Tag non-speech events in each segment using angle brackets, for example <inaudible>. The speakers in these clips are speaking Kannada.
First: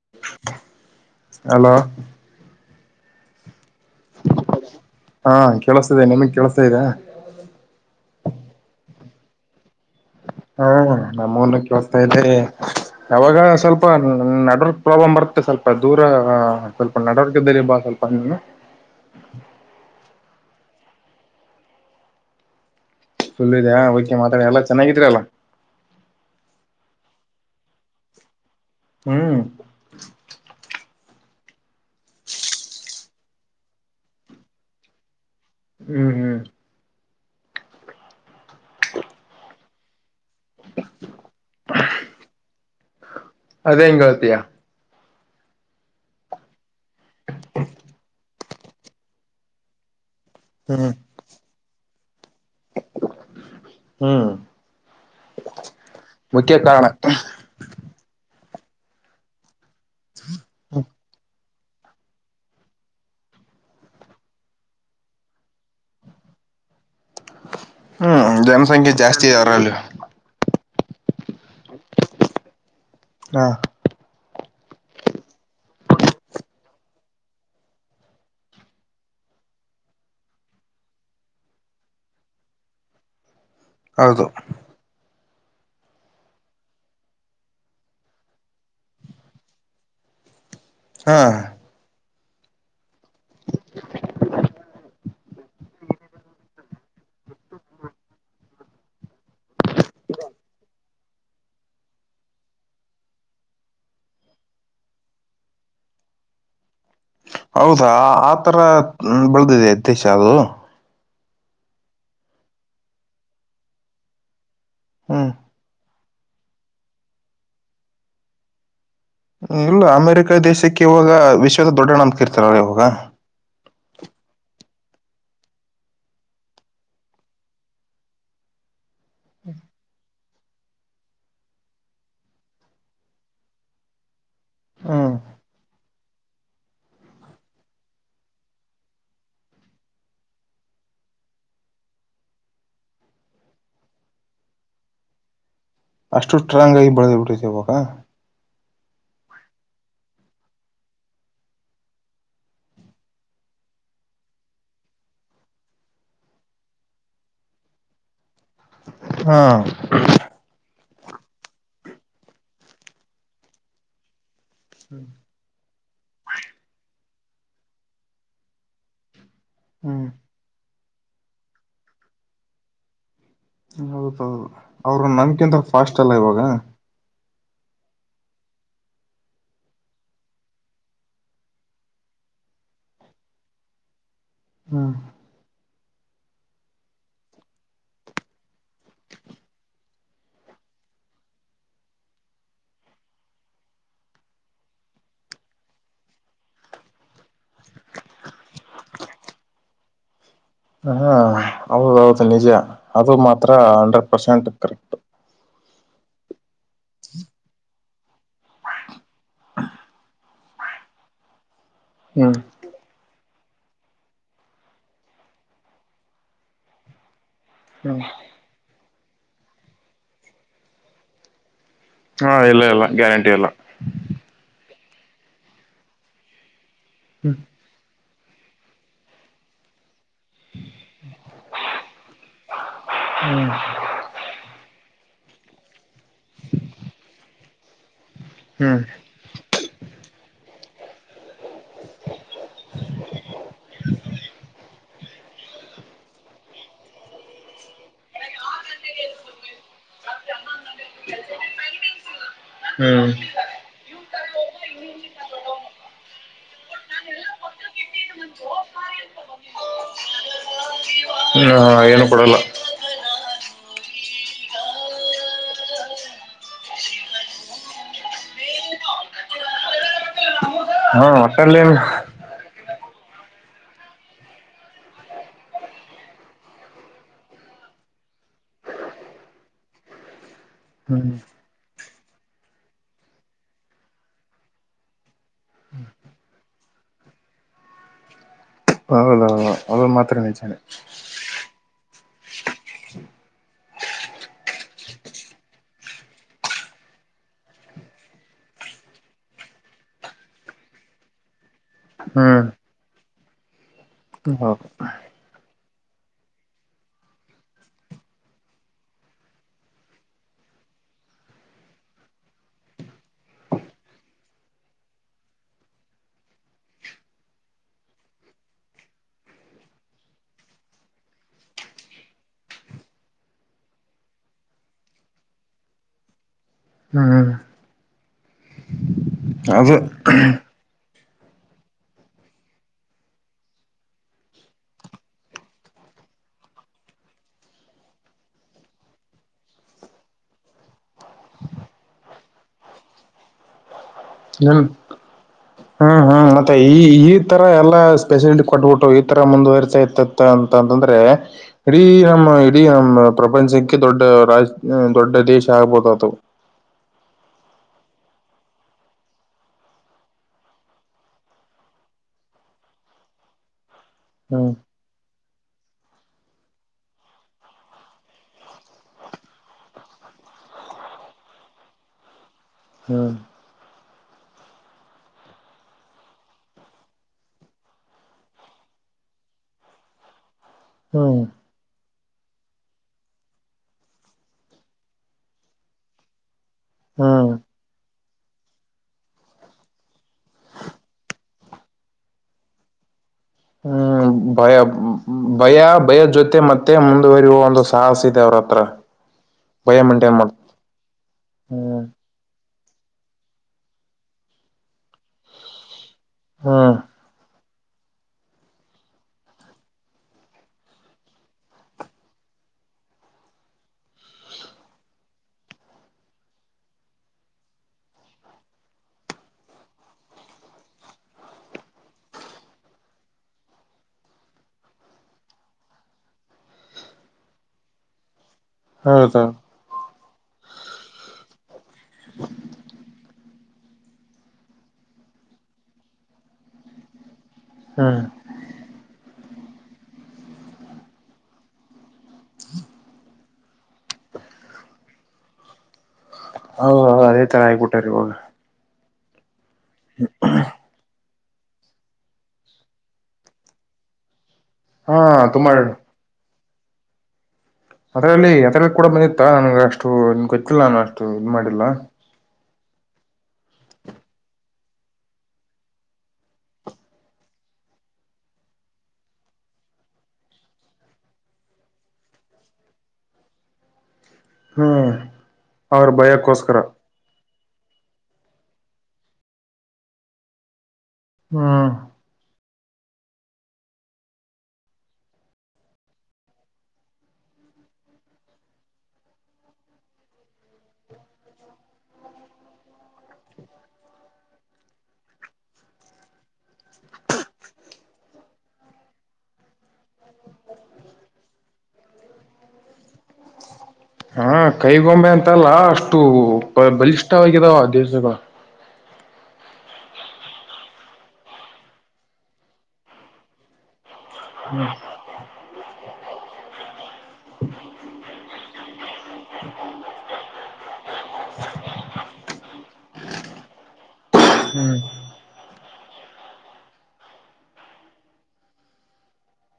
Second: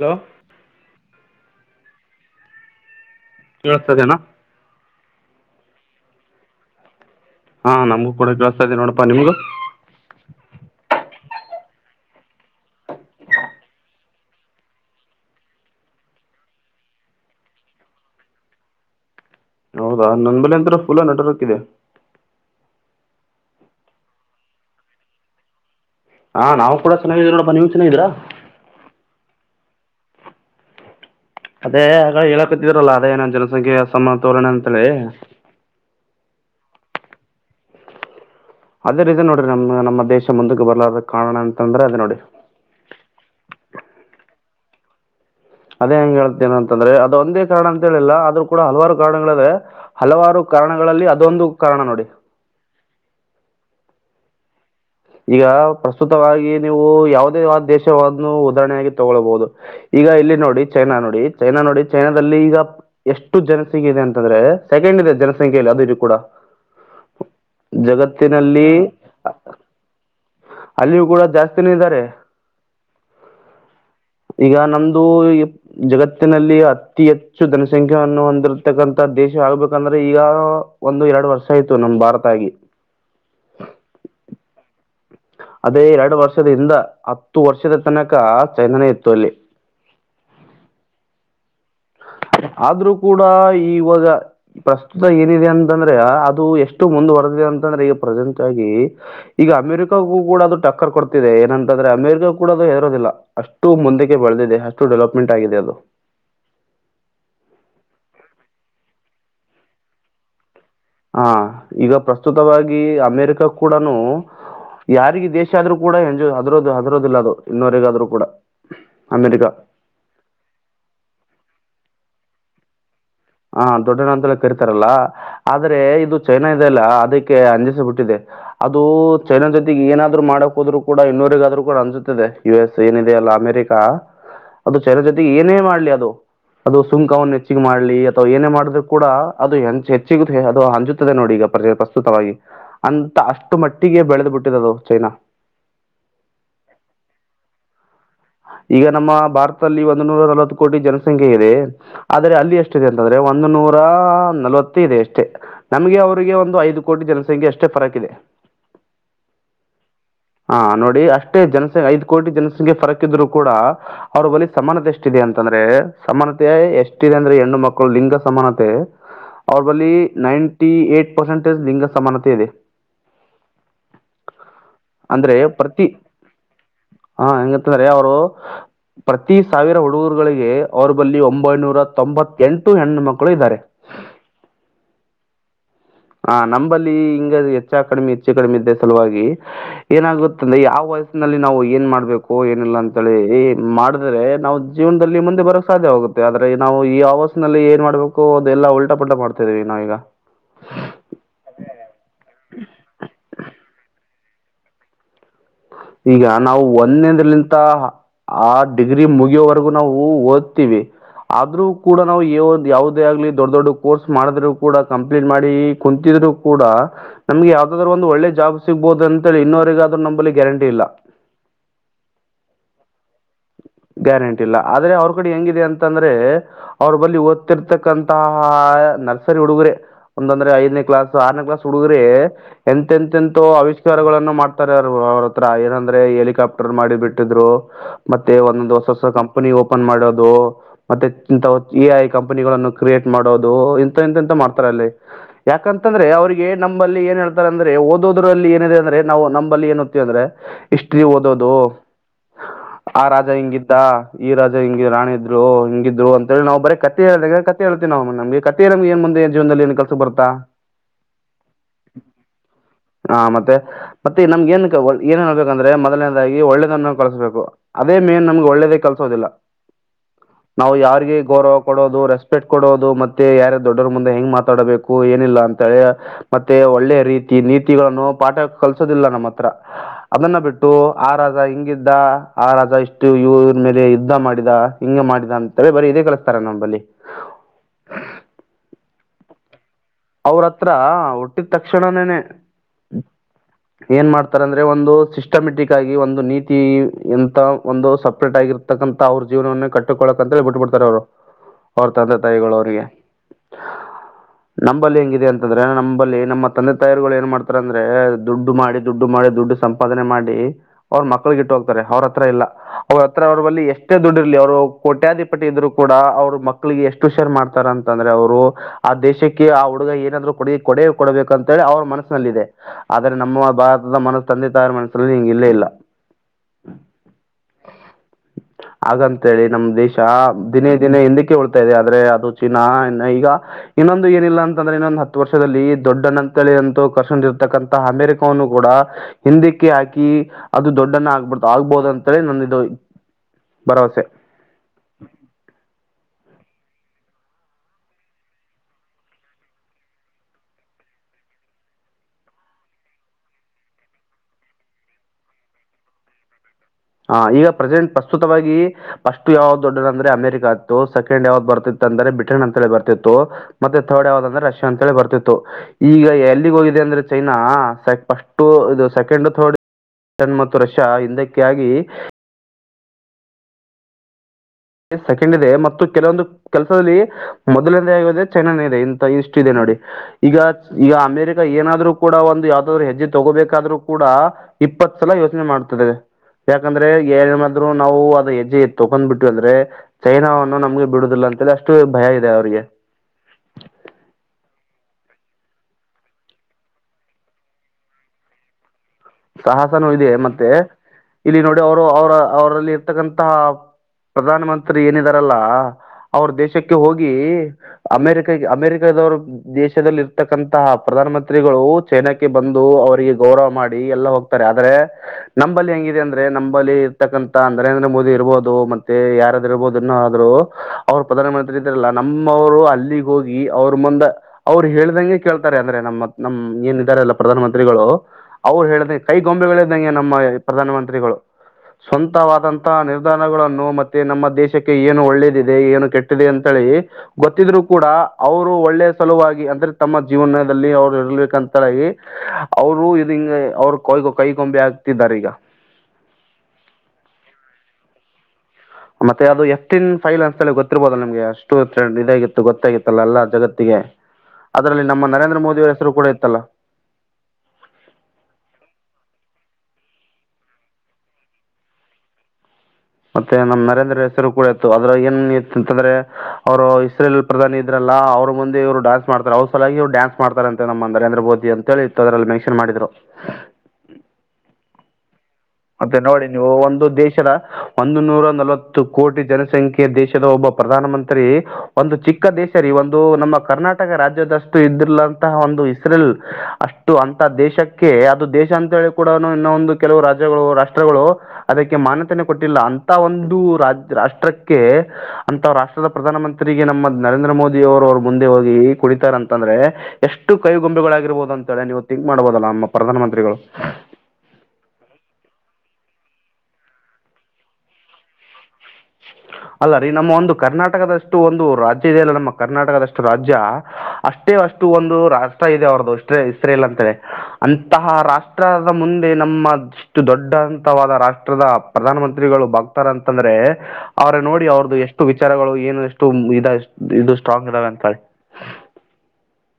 ಹಲೋ ಹಲೋ ಕೇಳುಸ್ತಾ ಇದ್ದೇನೋ ಹಾ ಕೆಲ್ಸ್ತದೆ ನಮಗ್ ಕೆಳ್ಸ್ತಾ ಇದ್ದಾ ಹಾಂ ನಮಗೂ ಕೂಡ ಕೇಳಸ್ತಾ ಇದಿ ನೋಡಪ್ಪಾ ನಿಮ್ಗು <unintelligible> ಹಾ ನಮ್ಮೂನ ಕೇಳತಾ ಇದ್ದೆ ಯಾವಾಗ ಸ್ವಲ್ಪ ನಡವರ್ಕ್ ಪ್ರಾಬ್ಲಮ್ ಬರುತ್ತೆ ಸ್ವಲ್ಪ ದೂರ ಸ್ವಲ್ಪ ನೆಟ್ವರ್ಕ್ ಬಾ <unintelligible> ಹೌದಾ ನಂದ <unintelligible> ಮಲೆ ಅಂತ ಫುಲ್ ನೆಟ್ವರ್ಕ್ ಇದೆ ಫುಲ್ ಇದಿಯಾ ಓಕೆ ಮಾತಾಡಿ ಎಲ್ಲಾ ಚೆನ್ನಾಗಿದ್ರಲ್ಲ ಹಾ ನಾವು ಕೂಡ ಚೆನ್ನಾಗಿದೀರ ನಡಪ್ಪಾ ನೀವು್ ಚೆನ್ನಾಗಿದೀರಾ ಹ್ಮ್ ಅದೇ ಆ ಹೇಳಕತ್ತಿದರಲ್ಲ ಅದೇ ಏ ಜನಸಂಖ್ಯೆ ಸಮತೋಲರಣ ಅಂತ ಹೇಳಿ ಹ್ಮ್ ಹ್ಮ್ ಅದೇ ರೀಸನ್ ನೋಡ್ರಿ ನಮ್ ನಮ್ಮ ದೇಶ ಮುಂದಕ್ಕೆ ಬರ್ಲಾರ ಕಾರಣ ಅಂತಂದ್ರೆ ಅದೇ ನೋಡಿ ಅದೆಂಗ್ ಹೇಳ್ತಿಯ ಅದೇ ಹೆಂಗಗೆ ಹೇಳ್ತೇನ ಅಂತಂದ್ರೆ ಅದು ಒಂದೇ ಕಾರಣ ಅಂತ ಹೇಳಿಲ್ಲ ಆದ್ರೂ ಕೂಡ ಹಲವಾರು ಕಾರಣಗಳಾವ ಹಲವಾರು ಹ್ಮ್ ಕಾರಣಗಳಲ್ಲಿ ಅದೊಂದು ಕಾರಣ ನೋಡಿ ಹ್ಮ್ ಈಗ ಪ್ರಸ್ತುತವಾಗಿ ಮುಖ್ಯ ನೀವು ಕಾರಣ ಯಾವುದೇ ದೇಶವನ್ನು ಉದಾಹರಣೆಯಾಗಿ ತಗೊಳ್ಬಹುದು ಈಗ ಇಲ್ಲಿ ನೋಡಿ ಚೈನಾ ನೋಡಿ ಚೈನಾ ನೋಡಿ ಚೈನಾದಲ್ಲಿ ಈಗ ಎಷ್ಟು ಜನಸಂಖ್ಯೆ ಇದೆ ಅಂತಂದ್ರೆ ಸೆಕೆಂಡ್ ಇದೆ ಜನಸಂಖ್ಯೆೆಯಲ್ಲಿ ಅದು ಇದು ಕೂಡ ಹ್ಮ್ ಜನಸಂಖ್ಯೆ ಜಾಸ್ತಿ ಇದಾವ್ರಲ್ಲ ಅಲ್ಲಿೂ ಕೂಡ ಜಾಸ್ತಿನ ಇದ್ದಾರೆ ಹ ಈಗ ನಮ್ದು ಜಗತ್ತಿನಲ್ಲಿ ಅತಿ ಹೆಚ್ಚು ಜನಸಂಖ್ಯನ್ನು ಹೊಂದಿರತಕ್ಕಂಥ ದೇಶ ಆಗ್ಬೇಕಂದ್ರೆ ಈಗ ಒಂದು ಎರಡು ವರ್ಷ ಆಯ್ತು ನಮ್ ಭಾರತ ಆಗಿ ಹೌದು ಅದೇ ಎರಡು ವರ್ಷದ ಹಿಂದ ಹತ್ತು ವರ್ಷದ ತನಕ ಚೈನಾನೇ ಇತ್ತು ಅಲ್ಲಿ ಹಾ ಆದ್ರೂ ಕೂಡ ಈವಾಗ ಪ್ರಸ್ತುತ ಏನಿದೆ ಅಂತಂದ್ರೆ ಅದು ಎಷ್ಟು ಮುಂದುವರೆದಿದೆ ಅಂತಂದ್ರೆ ಈಗ ಪ್ರೆಸೆಂಟ್ ಆಗಿ ಈಗ ಅಮೆರಿಕ ಅಮೇರಿಕ ಕೂಡ ಅದು ಟಕ್ಕರ್ ಕೊಡ್ತ ಏನಂತಂದ್ರೆ ಅಮೆರಿಕ ಕೂಡ ಅದು ಹರೋದಿಲ್ಲ ಅಷ್ಟು ಮುಂದಕ್ಕೆ ಬಳದಿದೆ ಅಷ್ಟು ಡೆವಲಪ್ಮೆಂಟ್ ಆಗಿದೆ ಅದು ಹೌದಾ ಆತರ ಬೆಳೆದಿದೆ ದೇಶ ಅದು ಹಾ ಈಗ ಪ್ರಸ್ತುತವಾಗಿ ಅಮೇರಿಕ ಕೂಡನು ಯಾರಿಿಗೆ ಹ್ಮ್ ದೇಶ ಆದ್ರೂ ಕೂಡ ಹೆಂಜು ಹದರೋದು ಹದಿರೋದಿಲ್ಲ ಅದು ಇನ್ನವರೆಗಾದ್ ಕೂಡ ಅಮೆರಿಕ ಇಲ್ಲ ಅಮೇರಿಕ ದೇಶಕ್ಕೆ ಇವಾಗ ವಿಶ್ವದ ದೊಡ್ಡಣ್ಣ ಅಂತ ಕಿರ್ತಾರ್ರ ಇವಾಗ ಹ ದೊಡ್ಡಣ ಅಂತ ಕರಿತಾರಲ್ಲ ಆದ್ರೆ ಇದು ಚೈನಾ ಇದೆ ಅಲ್ಲ ಅದಕ್ಕೆ ಅಂಜಿಸಬಿಟ್ಟಿದೆ ಅದು ಚೀನಾ ಜೊತೆಗೆ ಏನಾದ್ರು ಮಾಡ ಹಾ ಹೋದ್ರು ಕೂಡ ಇನ್ನೂರಿಗಾದ್ರರು ಕೂಡ ಅನ್ಸುತ್ತಿದೆ ಯು ಎಸ್ ಏನಿದೆ ಅಲ್ಲ ಅಮೆರಿಕ ಅದು ಚೈನ ಹ್ಮ್ ಜೊತೆಗೆ ಏನೇ ಮಾಡ್ಲಿ ಅದು ಅದು ಸುಂಕವನ್ನು ಹೆಚ್ಚಿಗೆ ಮಾಡ್ಲಿ ಅ ಏನೇ ಮಾಡಿದ್ೂ ಕೂಡ ಅದು ಹೆಚ್ಚಿಗ ಅದು ಹಂಜುತ್ತದೆ ನೋಡಿ ಈಗೆ ಪ್ರಸ್ತುತವಾಗಿ ಅ ಅಷ್ಟು ಮಟ್ಟಿಗೆ ಬೆಳೆದ ಬಿಟ್ಟಿದದು ಚೈನಾ ಅಷ್ಟು ಟ್ರಾಂಗ್ ಆಗಿ ಬೆಳದ್ ಬಿಟ್ಟತಿ ಇವಾಗ ಈಗ ನಮ್ಮ ಭಾರತದಲ್ಲಿ ಒಂದು ನೂರ ನಲವತ್ತು ಕೋಟಿ ಜನಸಂಖ್ಯೆ ಇದೆ ಆದ್ರೆ ಅಲ್ಲಿ ಎಷ್ಟಿದೆ ಅಂತಂದ್ರೆ ಒಂದು ಒ ನೂರ ನಲವತ್ತು ಇದೆ ಅಷ್ಟೇ ನಮ್ಗೆ ಅವರಿಗೆ ಒಂದು ಐದು ಕೋಟಿ ಜನಸಂಖ್ಯೆ ಅಷ್ಟೇ ಫರಕ್ ಇದೆ ಹಾ ಹಾಂ ಅಷ್ಟೇ ಜನಸಂಖೆ ಐದು ಕೋಟಿ ಜನಸಂಖೆ ಫರಕ್ ಇದ್ರು ಕೂಡ ಅವ್ರು ವಲಿಸಿ ಸಮಾನತೆ ಎಷ್ಟಿದೆ ಅಂತಂದ್ರೆ ಸಮಾನತೆ ಎಷ್ಟಿದೆ ಅಂದ್ರೆ ಹೆಣ್ಣು ಮಕ್ಕಳು ಲಿಂಗ ಸಮಾನತೆ ಅವ್ರ ಬಲ್ಲಿ ಹ್ಮ್ ನೈಂಟಿ ಏಟ್ ಪರ್ಸೆಂಟೇಜ್ ಲಿಂಗ ಸಮಾನತೆ ಇದೆ ಹೌದೌದು ಅವರು ಅಂದರೆ ನಂಬ್ಕೆಂತ ಪ್ರತಿ ಫಾಸ್ಟ್ ಅಲ್ಲ ಇವಾಗ ಹಾ ಹೆಂಗ ತಂದ್ರ ಯ ಅವರು ಪ್ರತಿ ಸಾವಿರ ಹುಡುಗರುಗಳಿಗೆ ಅವ್ರ ಬಲ್ಲಿ ಒಂಬೈನೂರ ತೊಂಬತ್ತೆಂಟು ಹೆಣ್ಣು ಮಕ್ಕಳು ಇದ್ದಾರೆ ಹ್ಮ ಹ ನಂಬಲ್ಲಿ ಹಿಂಗ ಹೆಚ್ಚ ಕಡಿಮೆ ಹೆಚ್ಚು ಕಡಿಮೆ ಇದ್ದೆ ಸಲುವಾಗಿ ಏನಾಗುತ್ತೆಂದ್ರೆ ಯಾವ ವಯಸ್ಸಿನಲ್ಲಿ ನಾವು ಏನ್ ಮಾಡ್ಬೇಕು ಏನಿಲ್ಲ ಅಂತೇಳಿ ಮಾಡಿದ್ರೆ ನಾವು ಜೀವನದಲ್ಲಿ ಮುಂದೆ ಬರಕ್ ಸಾಧ್ಯ ೋಗುತ್ತ ಆದ್ರೆ ನಾವು ಈ ಆವಸ್ ನಲ್ಲಿ ಏನ್ ಮಾಡ್ಬೇಕು ಅದೆಲ್ಲಾ ಉಲ್ಟಾ ಪಲ್ಟ ಮಾಡ್ತಾಿದೀವಿ ನಾವೀಗ ಹ ಹೌದೌದು ನಿಜ ಅದು ಮಾತ್ರ ಹಂಡ್ರೆಡ್ ಪರ್ಸೆಂಟ್ ಕರೆಕ್ಟ್ ಈಗ ನಾವು ಒಂದೇದ್ರಲಿಂತ ಆ ಡಿಗ್ರಿ ಮುಗಿಯವರೆಗೂ ನಾವು ಓದ್ತಿವಿ ಆದ್ರೂ ಕೂಡ ನಾವು ಹ್ಮ್ ಒಂದು ಯಾವುದೇ ಆಗ್ಲಿ ದೊಡ್ಡ ದೊಡ್ಡ ಕೋರ್ಸ್ ಮಾಡಿದ್ರು ಕೂಡ ಕಂಪ್ಲೀಟ್ ಮಾಡಿ ಕುಂತಿದ್ರು ಕೂಡ ನಮ್ಗೆ ಯಾವ್ದಾದ್ರು ಹ್ಮ್ ಒಂದು ಒಳ್ಳೆ ಜಾಬ್ ಸಿಗ್ಬಹುದು ಅಂತೇಳಿ ಇನ್ನವರೆಗಾದ್ರರು ನಂಬಲ್ಲಿ ಗ್ಯಾರಂಟಿ ಇಲ್ಲ ಹಾ ಇಲ್ಲ ಇಲ್ಲ ಗ್ಯಾರಂಟಿ ಇಲ್ಲ ಗ್ಯಾರಂಟಿ ಇಲ್ಲ ಆದ್ರೆ ಅವ್ರ ಕಡೆ ಹೆಂಗಿದೆ ಅಂತಂದ್ರೆ ಅವ್ರ ಬಳಿ ಹ್ಮ್ ಓದಿರಿದಂತ ಅಂತ ನರ್ಸರಿ ಹುಡುಗರೆ ಒಂದಂದ್ರೆ ಐದನೇ ಕ್ಲಾಸ್ ಆರನೇ ಕ್ಲಾಸ್ ಹುಡುಗ್ರೆ ಎಂತೆ ಎಂತೆ ಎಂತ ಅವವಿಷ್ಕಾರಗಳನ್ನ ಮಾಡ್ತಾರೆ ಅವರು ಅವ ಏನಂದ್ರೆ ಹೆಲಿಕಾಪ್ಟರ್ ಮಾಡಿ ಬಿಟ್ಟಿದ್ರು ಮತ್ತೆ ಒಂದೊಂದ್ ಹ್ಮ್ ಹೊಸ ಹೊಸ ಕಂಪನಿ ಓಪನ್ ಮಾಡೋ ಮತ್ತೆ ಇಥ ಎ ಐ ಕಂಪನಿಗಳನ್ನು ಕ್ರಿಯೇಟ್ ಮಾಡೋದು ಇಂತ ಎಂತ ಎಂತ ಮಾಡ್ತಾರ ಅಲ್ಲಿ ಯಾಕಂತಂದ್ರೆ ಅವ್ರಿಗೆ ನಂಬಲ್ಲಿ ಏನ್ ಹೇಳ್ತಾರೆ ಅಂದ್ರೆ ಓದೋದ್ರ ಅಲ್ಲಿ ಏನಿದೆ ಅಂದ್ರೆ ನಾವು ನಂಬಲ್ಲಿ ಏನತ್ತವಿ ಅಂದ್ರೆ ಹಿಸ್ಟರಿ ಓದೋದು ಆ ಹ್ಮ್ ರಾಜ ಹಿಂಗಿದ್ದ ಈ ರಾಜ ಹಿಂಗ ರಾಣಿದ ಇದ್ರು ಹಿಂಗಿದ್ರು ಅಂತೇಳಿ ನಾವು ಬರೀ ಕತೆೆ ಹೇಳ್ದ ಕಥೆ ಹೇಳ್ತವಿ. ಮ್ಮ ನಮಗೆ ಕಥೆ ಹೇಳಿದ್ರ ಏನ್ ಮುಂದ ಜೀವನದಲ್ಲಿ ಏನ್ ಕೆಲಸಕ್ಕ ಬರ್ತಾ? ಹ್ಮ ಏನು ಕೊಡಲ್ಲ. ಆ, ಮತ್ತೆ ಮತ್ತೆ ನಮ್ಗ ಏನ್ ಏನ್ ಹೇಳ್ಬೇಕಂದ್ರೆ ಮೊದಲನೇದಾಗಿ ಒಳ್ಳೇಯದನ್ನ ಕಲ್ಸ್ಬೇಕು. ಅದೇ ಮೇನ್ ನಮ್ಗೆ ಒಳ್ಳೇದೇ ಕಲ್ಸೋದಿಲ್ಲ. ನಾವು ಹಾ ಯಾರಿಗೆ ಗೌರವ ಒಟ್ಟಲ್ಲಿ ಕೊಡೋದು ರೆಸ್ಪೆಕ್ಟ್ ಕೊಡೋದು ಮತ್ತೆ ಯಾರ ದೊಡ್ಡರ ಮುಂದೆ ಹೆಂಗ್ ಮಾತಾಡಬೇಕು ಏನಿಲ್ಲ ಅಂತ ಹೇಳಿ ಮತ್ತೆ ಒಳ್ಳೆ ರೀತಿ ನೀತಿಗಳು <unintelligible> ಪಾಠ ಕಲ್ಸೋದಿಲ್ಲ ನಮ್ಮ ಹತ್ರ ಅದನ್ನ ಬಿಟ್ಟು ಆ ಹ್ಮ್ ರಾಜ ಹಿಂಗಿದ್ದ ಆ ರಾಜ ಇಷ್ಟು ಇವ್ರ ಮೇಲೆ ಯುದ್ಧ ಮಾಡಿದ ಹಿಂಗ ಮಾಡಿದ ಅಂತ ಬರೀ ಇದೇ ಕಳಸ್ತಾರ ನಮ್ಮ ಬಲ್ಲಿ ಹೌದದು ಅದು ಮಾತ್ರ ಅವ್ರ ನಿಜಾನೆ. ಹತ್ರ ಹುಟ್ಟಿದ <unintelligible> ಏನ್ ಮಾಡ್ತಾರ ಅಂದ್ರೆ ಒಂದು ಸಿಸ್ಟಮೆಟಿಕ್ ಆಗಿ ಒಂದು ನೀತಿ ಇಂತ ಒಂದು ಸಪ್ರೇಟ್ ಆಗಿರ್ತ್ತ. ಇರತಕ್ಕಂಥ ಅವ್ರ ಜೀವನವನ್ನೇ ಕಟ್ಟಕೊಳಕ್ ಅಂತ ಹೇಳಿ ಬಿಟ್ಟಬಿಡ್ತಾರೆ ಅವ್ರು ಅವ್ರ ತಂದೆ ತಾಯಿಗಳು ಹ್ಮ್ ಅವ್ರಿಗೆ. ಹೌದು ನಂಬಲ್ಲಿ ಹೆಂಗಿದೆ ಅಂತ ಅಂದ್ರೆ ನಮ್ಮ ನಂಬಲ್ಲಿ ನಮ್ಮ ತಂದೆ ತಾಯಿರುಗಳು ಏನ್ ಮಾಡ್ತಾರ ಅಂದ್ರೆ ದುಡ್ಡು ಮಾಡಿ ದುಡ್ಡು ಮಾಡಿ ದುಡ್ಡು ಸಂಪಾದನೆ ಮಾಡಿ ಅವ್ರ ಮಕ್ಕಳಿಗೆ ಇಟ್ಟ ಹೋಗ್ತಾರೆ ಅವ್ರ ಹತ್ರ ಇಲ್ಲ ಅವ್ರ ಹತ್ರ ಅವರ ಬಲ್ಲಿ ಎಷ್ಟೇ ದುಡ್ಡ ಇರ್ಲಿ ಅವರು ಕೋಟ್ಯಾಧಿಪತಿ ಇದ್ರು ಕೂಡ ಅವ್ರ ಮಕ್ಕಳಿಗೆ ಎಷ್ಟು ಶೇರ್ ಮಾಡ್ತಾರ ಅಂತಂದ್ರೆ ಅವ್ರು ಆ ದೇಶಕ್ಕೆ ಕ್ಕೆ ಆ ಹುಡುಗ ಏನಾದ್ರೂ ಕೊ ಕೊಡುಗೆ ಕೊಡಬೇಕು ಅಂತ ಹೇಳಿ ಅವರ ಮನಸ್ಸಲ್ಲಿ ಇದೆ ಆದ್ರೆ ನಮ್ಮ ಭಾರತದ ಮನಸ್ ತಂದೆ ತಾಯಿಯರ ಮನಸಲ್ಲಿ ಹಿಂಗೆ ಇಲ್ಲೇ ಇಲ್ಲ. ಹ್ಮ್ ಹಾಗಂತ ಹೇಳಿ ನಮ್ ಅದು ದೇಶ ದಿನೇ ದಿನೇ ಹಿಂದಕ್ ಕ್ಕ ಹೋಗ್ತಾ ಇದೆ ಆದ್ರೆ ಅದು ಚೀನಾ ಈಗ ಇನ್ನೊಂದು ಏನಿಲ್ಲ ಅಂತಂದ್ರೆ ಇನ್ನೊಂದು ಹತ್ತು ವರ್ಷದಲ್ಲಿ ದೊಡ್ಡ ನಂತಳಿ ಅಂತೂ ಕರ್ಸೊಂಡಿರ್ತಕ್ಕಂತಥ ಅಮೆರಿಕವನ್ನು ಕೂಡ ಹಿಂದಿಕ್ಕೆ ಹಾಕಿ ಅದು ದೊಡ್ಡನ್ನ ಆಗ್ಬಿಡ್ತು ಆಗ್ಬೋದ ಅಂತ ಹೇಳಿ ನನ್ನ ಇದು ಬರವಸೆ. ಹ್ಮ ಹ್ಮ್ ಹ್ಮ್ ಮತ್ತೆ ಈ ಈ ತರ ಎಲ್ಲಾ ಸ್ಪೆಷಲಿಟಿ ಕೊಟ್ಬಿಟ್ಟು ಈ ತರ ಮುಂದುವರ್ತಾ ಇತತ್ತ ಅಂತ ಅಂತಂದ್ರೆ ಇಡೀ ನಮ್ಮ ಇಡೀ ನಮ್ಮ ಪ್ರಪಂಚಕ್ಕೆ ದೊಡ್ಡ ರಾಜ್ ದೊಡ್ಡ ದೇಶ ಆಗ್ಬೋದ ಆತವೂ ಹ ಈಗ ಪ್ರೆಸೆಂಟ್ ಪ್ರಸ್ತುತವಾಗಿ ಫಸ್ಟ್ ಯಾವ್ದ ದೊಡ್ಡ ಅಂದ್ರೆ ಅಮೆರಿಕ ಆ ಇತ್ತು ಸೆಕೆಂಡ್ ಯಾವ್ದ್ ಬರ್ತೈತಿ - ಅಂತಂದ್ರೆ ಬ್ರಿಟನ್ ಅಂತ ಹೇಳಿ ಬರ್ತಿತ್ತು ಮತ್ತೆ ಥರ್ಡ್ ಯಾವ್ದ ಅಂದ್ರೆ ಹ್ಮ್ ರಷ್ಯಾ ಅಂತ ಹೇಳಿ ಬರ್ತಿತ್ತು. ಇತ್ತು ಈಗ ಎಲ್ಲಿಗೆ ಹೋಗಿದೆ ಅಂದ್ರೆ ಚೈನಾ ಫಸ್ಟ್ ಇದು ಸೆಕೆಂಡ್ ಥರ್ಡ್ ಬ್ರಿಟನ್ ಮತ್ತು ರಷ್ಯಾ ಹಿಂದಕ್ಕೆಆಗಿ ಹ್ಮ್ ಸೆಕೆಂಡ್ ಇದೆ ಮತ್ತು ಕೆಲವೊಂದು ಕೆಲಸದಲ್ಲಿ ಮೊದಲನದೇ <inaudible> ಚೈನಾನೇ ಇದೆ ಇಂತ ಇಷ್ಟು ದಿನ <inaudible> ಈಗ ಈಗ ಹ್ಮ್ ಅಮೆರಿಕ ಏನಾದ್ರೂ ಕೂಡ ಒಂದು ಯಾವುದಾದರೂ ಹೆಜ್ಜೆ ತಗೋಬೇಕಾದ್ರು ಕೂಡ ಇಪ್ಪತ್ ಸಲ ಯೋಚನೆ ಮಾಡ್ತದೆ. ಯಾಕಂದ್ರೆ ಏನೇನಾದ್ರು ನಾವು ಅದ ಹೆಜ್ಜೆ ತಗೊಂಡ್ ಬಿಟ್ಟು- ಅಂದ್ರೆ ಚೈನಾವನ್ನು ನಮ್ಗೆ ಬಿಡುದಿಲ್ಲ ಅಂತ ಹೇಳಿ ಅಷ್ಟು ಭಯ ಇದೆ ಅವ್ರಿಗೆ. ಹ್ಮ್ ಭಯ ಭಯ ಭಯದ ಜೊತೆ ಮತ್ತೆ ಮುಂದುವರಿಯುವ ಒಂದು ಸಾಹಸ ಇದೆ ಅವರ ಅವರತ್ರ - ಸಾಹಸನೂ ಇದೆ ಮತ್ತೆ ಇಲ್ಲಿ ನೋಡಿ ಅವರು ಹ್ಮ್ ಅವರ ಅವರಲ್ಲಿ ಇರ್ತಕ್ಕಂತಹ ಪ್ರಧಾನ ಮಂತ್ರಿ ಏನಿದಾರಲ್ಲ ಅವ್ರ ಹ್ಮ್ ದೇಶಕ್ಕೆ ಹೋಗಿ ಅಮೆರಿಕಾಗೆ ಅಮೆರಿಕದವರ ದೇಶದಲ್ಲಿ ಇರ್ತಕ್ಕಂತಹ ಪ್ರಧಾನ ಮಂತ್ರಿಗಳು ಚೈನಾಕ್ಕೆ ಬಂದು ಓ ಅವರಿಗೆ ಗೌರವ ಮಾಡಿ ಎಲ್ಲ ಹೋಗ್ತಾರೆ ಆದ್ರೆ ನಂಬಲ್ಲಿ ಹೆಂಗಿದೆ ಅಂದ್ರೆ ನಂಬಲ್ಲಿ ಇರ್ತಕ್ಕಂತ ನರೇಂದ್ರ ಮೋದಿ ಇರ್ಬೋದು ಮತ್ತೆ ಯಾರಾದರು ಇರಬಹದು ಇನ್ನ ಆದ್ರು ಅವ್ರು ಪ್ರಧಾನ ಮಂತ್ರಿ ಇದಾರಲ್ಲ ನಮ್ಮವರು ಅಲ್ಲಿಗೆ ಹೋಗಿ ಅವರು ಅವರು ಮುಂದ ಅವ್ರು ಹೇಳಿದಂಗೆ ಕೇಳ್ತಾರೆ ಅಂದ್ರೆ ನಮ್ಮ ನಮ್ ಏನಿದ್ದಾರೆ ಎಲ್ಲ ಪ್ರಧಾನ ಮಂತ್ರಿಗಳು ಅವ್ರು ಹೇಳ್ದ ಕೈ ಹೌದು ಗೊಂಬೆಗಳಿದ್ದಂಗೆ ನಮ್ಮ ಪ್ರಧಾನಮಂತ್ರಿಗಳು ಸ್ವಂತವಾದಂತಹ ನಿರ್ಧಾರ ಗುಣಗಳನ್ನು ಮತ್ತೆ ನಮ್ಮ ದೇಶಕ್ಕೆ ಏನು ಒಳ್ಳೇದಿದೆ ಏನು ಕೆಟ್ಟಿದೆ ಅಂತ ಹೇಳಿ ಹ ಗೊತ್ತಿದ್ರು ಕೂಡ ಹ್ಮ್ ಅವರು ಒಳ್ಳೆ ಸಲುವಾಗಿ ಅಂದ್ರೆ ತಮ್ಮ ಜೀವನದಲ್ಲಿ ಅವರು ಇರಲಿಕಂತಾಗಿ ಹ್ಹ ಅವರು ಇದಿಂಗ ಅವರು ಕೊಯ್ ಕೈ ಗೊಂಬೆ ಆಗತ್ತಿದಾರೆ ಈಗ ಹೌದ ಅದೇ ತರ ಆಗ್ಬಿಟ್ಟದ ನೋಡ ಮತ್ತೆ ಅದು ಎಫಟಿನ್ ಫೈಲ್ ಅಂತಲ ಗೊತ್ತಿರ್ಬೋದ ನಿಮಗೆ ಅಷ್ಟು ಇದಾಗಿತ್ತು ಗೊತ್ತಾಗಿತ್ತಲ್ಲ ಎಲ್ಲಾ ಜಗತ್ತಿಗೆ ಅದರಲ್ಲಿ ಹಾ ನಮ್ಮ ನರೇಂದ್ರ ಮೋದಿ ತುಂಬಾ ಅವರ ಹೆಸರು ಕೂಡ ಇತ್ತಲ್ಲ ಅದರಲ್ಲಿ ಎಫೆಲ್ ಕೂಡ ಬಂದಿತ್ತಾ ನನಗೆ ಅಷ್ಟು ಗೊತ್ತಿಲ್ಲ ನಾ ಅಷ್ಟು ಇದು ಮಾಡಿಲ್ಲ ಮತ್ತೆ ನಮ್ಮ ನರೇಂದ್ರ ಹೆಸರು ಕೂಡ ಇತ್ತು ಅದ್ರ ಏನ್ ಇತ್ತು ಅಂತಂದ್ರೆ ಅವರು ಇಸ್ರೇಲ್ ಪ್ರಧಾನಿ ಇದ್ರಲ್ಲ ಲ್ಲಾ ಅವರ ಮುಂದೆ ಇವರು ಡಾನ್ಸ್ ಮಾಡತಾರೆ ಅವ್ರ ಸಲವಾಗಿ ಇವುರು ಡ್ಯಾನ್ಸ ಮಾಡ್ತಾರಂತೆ ನರೇಂದ್ರ ಮೋದಿ ಅಂತ ಹೇಳಿತ್ತು ಅದ್ರಲ್ಲಿ ಮೆನ್ಷನ್ ಮಾಡಿದ್ರು <inaudible> <unintelligible> ಹು ಮತ್ತೆ ನೋಡಿ ನೀವು ಒಂದು ದೇಶದ ಒಂದು ನೂರಾ ನಲವತ್ತು ಕೋಟಿ ಜನಸಂಖ್ಯೆ ದೇಶದ ಒಬ್ಬ ಪ್ರಧಾನಮಂತ್ರಿ ಹ ಹ್ಮ್ ಒಂದು ಚಿಕ್ಕ ದೇಶ ಸರಿ ಒಂದು ನಮ್ಮ ಕರ್ನಾಟಕ ರಾಜ್ಯದಷ್ಟು ಇದ್ದಿರಲಂತಹ ಒಂದು ಇಸ್ರೇಲ್ ಅಷ್ಟು ಅಂತ ದೇಶ ದೇಶಕ್ಕೆ ಅದು ದೇಶ ಅಂತೇಳಿ ಕೂಡ ಇನ್ನು ಒಂದು ಕೆಲವು ರಾಜ್ಯ ರಾಜ್ಯಗಳು ರಾಷ್ಟ್ರಗಳು ಅದಕ್ಕೆ ಮಾನ್ಯತೆನೆ ಕೊಟ್ಟಿಲ್ಲ ಅಂತ ಒಂದು ರಾಜ ರಾಷ್ಟ್ರಕ್ಕೆ ಅಂತ ರಾಷ್ಟ್ರದ ಪ್ರಧಾನಮಂತ್ರಿಗೆ ನಮ್ಮ ನರೇಂದ್ರ ಮೋದಿ ಅವರು ಅವರು ಮುಂದೆ ಹೋಗಿ ಕುಣಿತಾರ ಅಂತಂದ್ರೆ ಎಷ್ಟು ಎಷ್ಟು ಕೈ ಗೊಂಬಿಗಳಾಗಿರ್ಬಹುದು ಅಂತೇಳಿ ನೀವು ತಿಂಕ್ ಮಾಡ್ಬೋದಲ್ಲ ನಮ್ಮ ಪ್ರಧಾನಮಂತ್ರಿಗಳು ಹ್ಹು ಹಾ ಕೈಗೊಂಬೆ ಅಂತಲ್ಲ ಅಷ್ಟು ಬಲಿಷ್ಠವಾಗಿದಾವ ದೇಶಗಳು ಹು ಹಜ್ ಅಲ್ಲ ರೀ ನಮ್ಮ ಒಂದು ಕರ್ನಾಟಕದಷ್ಟು ಒಂದು ರಾಜ್ಯ ಇದೆಯಲ್ಲ ನಮ್ಮ ಕರ್ನಾಟಕದಷ್ಟು ರಾಜ್ಯ ಹಅ ಅಷ್ಟೇ ಅಷ್ಟು ಒಂದು ರಾಷ್ಟ್ರ ಇದೆ ಅವರದ್ದು ಇಷ್ಟೇ ಇಸ್ರೇಲ್ ಅಂತೇಳೆ ಹ್ಹ ಅಂತಹ ರಾಷ್ಟ್ರದ ಮುಂದೆ ನಮ್ಮ ಇಷ್ಟು ದೊಡ್ಡಂತವಾದ ರಾಷ್ಟ್ರದ ಪ್ರಧಾನಮಂತ್ರಿ ಗಳು ಬಗ್ಗತಾರಂತಂದ್ರೆ ಅವ್ರ ನೋಡಿ ಅವರದು ಎಷ್ಟು ವಿಚಾರಗಳು ಏನು ಎಷ್ಟು ಇದ ಇದು ಸ್ಟ್ರಾಂಗ್ ಇದಾವ ಅಂತೇಳಿ ಹ್ಹು <inaudible>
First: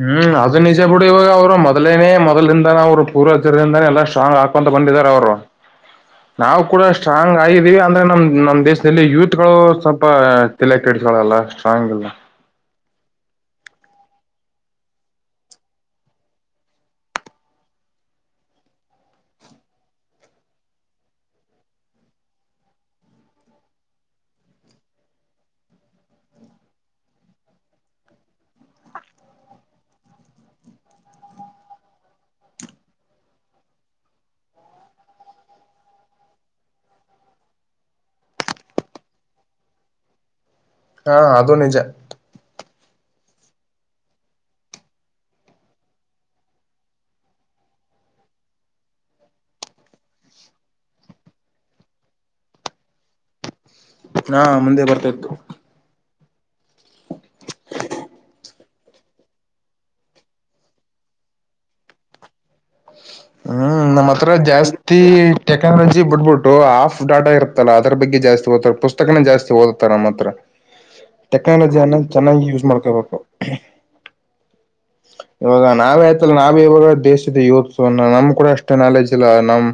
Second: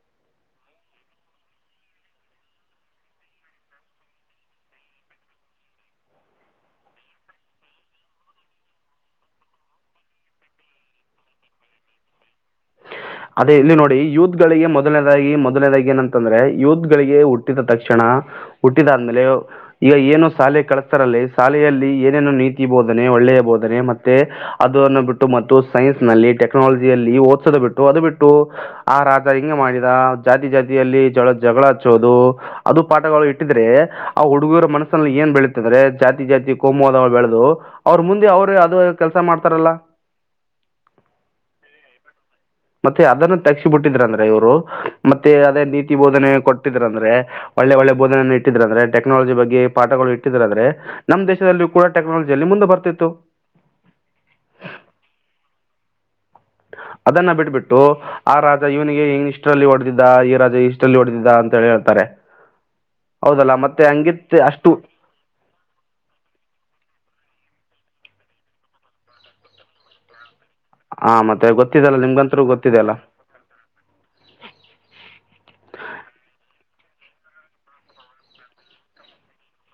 ಹು ಅದು ನಿಜ ಬಿಡು ಇವಾಗ ಅವ್ರ ಮೊದಲೇನೆ ಮೊದ್ಲಿಂದಾನ ಅವ್ರ ಪೂರ್ವಜರದಿಂದಾನನೆ ಎಲ್ಲ ಸ್ಟ್ರಾಂಗ್ ಹಾಕೊಂತ ಬಂದಿದಾರೆ ಅವರು ನಾವು ಕೂಡ ಸ್ಟ್ರಾಂಗ್ ಆಗಿದ್ದೀವಿ ಅಂದ್ರೆ ನಮ್ಮ ನಮ್ಮ ದೇಶದಲ್ಲಿ ಯೂತ್ ಗಳು ಸ್ವಲ್ಪ ತೆಲೆಕೆಟ್ಟ ಇವಳಲ್ಲ ಸ್ಟ್ರಾಂಗಲ್ಲ ಅದೇ ಇಲ್ಲಿ ನೋಡಿ ಯೂತ್ ಗಳಿಗೆ ಮೊದಲನೇದಾಗಿ ಮೊದಲನೇದಾಗಿ ಏನಂತಂದ್ರೆ ಯೂತ್ ಗಳಿಗೆ ಹುಟ್ಟಿದ ತಕ್ಷಣಾ ಆ ಹುಟ್ಟಿದಾದ್ಮೇಲೆ ಯೂ ಈಗ ಏನು ಶಾಲೆ ಕಳಸ್ತಾರಲ್ಲ ಶಾಲೆಯಲ್ಲಿ ಏನೇನು ನೀತಿ ಬೋಧನೆ ಒಳ್ಳೆಯ ಬೋಧನೆ ಮತ್ತೆ ಅದು ಅನ್ನು ಬಿಟ್ಟು ಮತ್ತು ಸೈನ್ಸ್ ನಲ್ಲಿ ಟೆಕ್ನಾಲಜಿಯಲ್ಲಿ ಓತ್ಸದ ಬಿಟ್ಟು ಅದು ಬಿಟ್ಟು ಆ ರಾಜ ಹಿಂಗೆ ಮಾಡಿದ ಜಾತಿ ಜಾತಿಯಲ್ಲಿ ಜಗ ಜಗಳ ಹಚ್ಚೋದು ಅದು ಒಂದು ಪಾಠಗಳು ಇಟ್ಟಿದ್ರೆ ಆ ಹುಡುಗುರು ಮನಸ್ಸಲ್ಲಿ ಏನ್ ಬೆಳೀತ ಅಂದ್ರೆ ಜಾತಿ ಜಾತಿ ಕೋಮುವಾದಗಳು ಬೆಳೆದು ಅವ್ರ ಮುಂದೆ ಅವ್ರು ಅದು ಕೆಲ್ಸ ಮಾಡ್ತಾರಲ್ಲ ಹಾ ಅದು ನಿಜ ಮತ್ತೆ ಅದನ್ನು ತಗಸಿ ಬಿಟ್ಟಿದ್ರಂದ್ರೆ ಇವ್ರು ಮತ್ತೆ ಅದೇ ನೀತಿ ಬೋಧನೆ ಕೊಟ್ಟಿದ್ರಂದ್ರೆ ಹ್ಹ ಒಳ್ಳೆ ಒಳ್ಳೆ ಬೋಧನೆಯನ ಇಟ್ಟಿದ್ರಂದ್ರೆ ಟೆಕ್ನಾಲಜಿ ಬಗ್ಗೆ ಪಾಠಗಳು ಇಟ್ಟಿದಂದ್ರೆ ನಮ್ಮ ದೇಶದಲ್ಲೂ ಕೂಡ ಟೆಕ್ನಾಲಜಿಯಲ್ಲಿ ಮುಂದ ಮುಂದ ಬರ್ತಿತ್ತು ಟಕ್ ಹಾ ಮುಂದೆ ಬರ್ತಾ ಇತ್ತು ತಿತಿತಿಸ್ ಅದನ್ನ ಬಿಟ್ಬಿಟ್ಟು ಆ ರಾಜ ಇವನಿಗೆ ಹಿಂಗ್ ಇಷ್ಟರಲ್ಲಿ ಹೊಡೆದಿದ್ದ ಈ ರಾಜ ಇಷ್ಟರಲ್ಲಿ ಹೊಡೆದಿದ್ದ ಅಂತ ಹೇಳಿ ಹೇಳ್ತಾರೆ ರೆ ಹ್ಹ ಹ ನಮ್ಮ ಹತ್ರ ಜಾಸ್ತಿ ಟೆಕ್ನಾಲಜಿ ಬಿಟ್ಬಿಟ್ಟು ಆಫ ಡಾಟಾ ಇರುತ್ತಲ್ಲ ಅದ್ರ ಬಗ್ಗೆ ಜಾಸ್ತಿ ಓದತಾರೆ ಪುಸ್ತಕನ ಜಾಸ್ತಿ ಓದತ್ತಾರ ನಮ್ಮ ಹತ್ರ ಹ್ಹಿ ಹಾಂ ಮತ್ತೆ ಟೆಕ್ನಾಲಜಿಯನ್ನ ಗೊತ್ತಿದೆಯಲ್ಲ ಚೆನ್ನಾಗಿ ನಿಮ್ಗಂತೂ ಯೂಸ್ ಗೊತ್ತಿದೆಯಲ್ಲ ಮಾಡ್ಕೋಬೇಕು ಖ್ಖ ಇವಾಗ ನಾವೇ ಆಯ್ತಲ್ಲ ನಾವೇ ಇವಾಗ ದೇಶದ ಯವಕರು ಸೊ ನಮ್ ಕೂಡ ಅಷ್ಟೇ ನಾಲೆಜ್ ಇಲ್ಲ ನಮ್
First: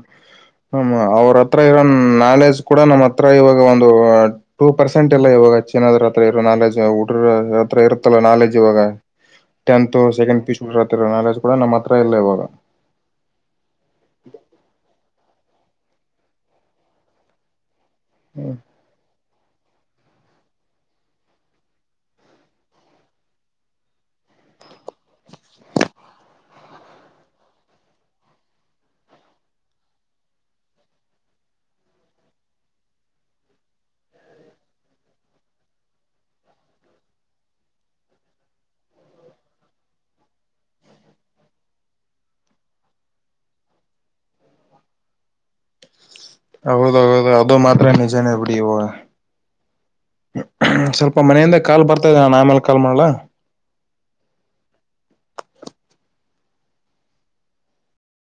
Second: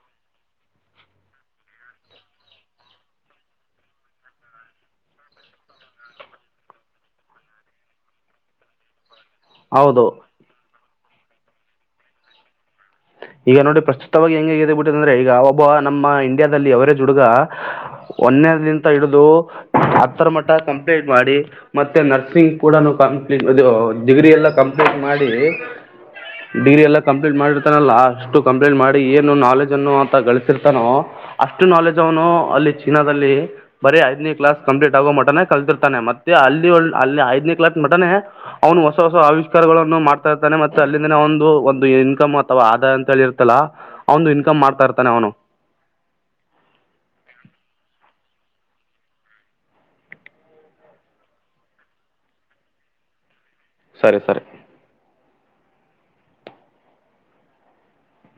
ಹ ಅವ್ರ ಹತ್ರ ಇರೋ ನಾಲೆಜ್ ಕೂಡ ನಮ್ಮ್ ಹತ್ರ ಇವಾಗ ಒಂದು ಟೂ ಪರ್ಸೆಂಟ್ ಇಲ್ಲ ಇವಾಗ ಇವಾಗ ಚೆನ್ನದ್ರ ಹತ್ರ ಇರೋ ನಾಲೆಜ್ <unintelligible> ಉಡ್ರ ಹತ್ರ ಇರುತ್ತಲ್ಲ ನಾಲೆಜ್ ಇವಾಗ ಟೆಂತ್ ಹೌದು ಸೆಕೆಂಡ್ ಪೀಸ್ ಕಡತಿರೋ ನಾಲೆಜ್ ಕೂಡ ನಮ್ಮ ಹತ್ರ ಇಲ್ಲ ಇವಾಗ ಈಗ ನೋಡಿ ಪ್ರಸ್ತುತವಾಗಿ ಹೆಂಂಗಗೆ ಇದೆ ಬಿಟ್ಟಿದೆ ಅಂದ್ರೆ ಈಗ ಒಬ್ಬ ನಮ್ಮ ಇಂಡಿಯಾದಲ್ಲಿ ಎವರೇಜ್ ಹುಡುಗ ಒನ್ನೇಂತ ಹಿಡಿದು ಹತ್ತರ ಮಟ್ಟ ಕಂಪ್ಲೀಂಟ್ ಮಾಡಿ ಮತ್ತೆ ನರ್ಸಿಂಗ್ ಕೂಡ ಕಂಪ್ಲೀಟ್ ಇ ಡಿಗ್ರಿ ಎಲ್ಲ ಕಂಪ್ಲೀಟ್ ಮಾಡಿ ಡಿಗ್ರಿ ಎಲ್ಲ ಕಂಪ್ಲೀಟ್ ಮಾಡಿ ಲ್ಲ ಅಷ್ಟು ಕಂಪ್ಲೇಂಟ್ ಮಾಡಿ ಏನು ನಾಲೆಜ್ ಅನ್ನು ಅಂತ ಗಳಿಸಿರ್ತಾನೋ ಅಷ್ಟು ನಾಲೆಜ್ ಅವನು ಅಲ್ಲಿ ಚೀನಾದಲ್ಲಿ ಬರೀ ಐದನೇ ಕ್ಲಾಸ್ ಕಂಪ್ಲೀಟ್ ಆಗೋ ಮಟ್ಟನ ಕಲ್ತಿರ್ತಾನೆ ಮತ್ತೆ ಅಲ್ಲಿ ಒ ಅಲ್ಲಿ ಐದನೇ ಕ್ಲಾಸ್ ಮಟನೆ ಅವನು ಹೊಸ ಹೊಸ ಆವಿಸ್ಕಾರಗಳನ್ನು ಮಾಡ್ತಾ ಇರ್ತನೆ ಮತ್ತೆ ಅಲ್ಲಿಂದನ ಒಂದು ಒಂದು <unintelligible> ಅಥವಾ ಆಧಾಯ ಅಂತ ಹೇಳಿ ಇರ್ತಲ್ಲ ಅವನು ಇನ್ಕಮ್ ಮಾಡ್ತಾ ಇರ್ತಾನೆ ಅವನು ಹೌದು ಹೌದು ಅದು ಮಾತ್ರ ನಿಜನ ಬಿಡಿ ಇವಾಗ ಸ್ವಲ್ಪ ಮನೆಯಿಂದ ಕಾಲ್ ಬರ್ತಾದೆ ಅಣ್ಣ ಆಮೇಲೆ ಕಾಲ್ ಮಾಡ್ಲ ಸರಿ ಸರಿ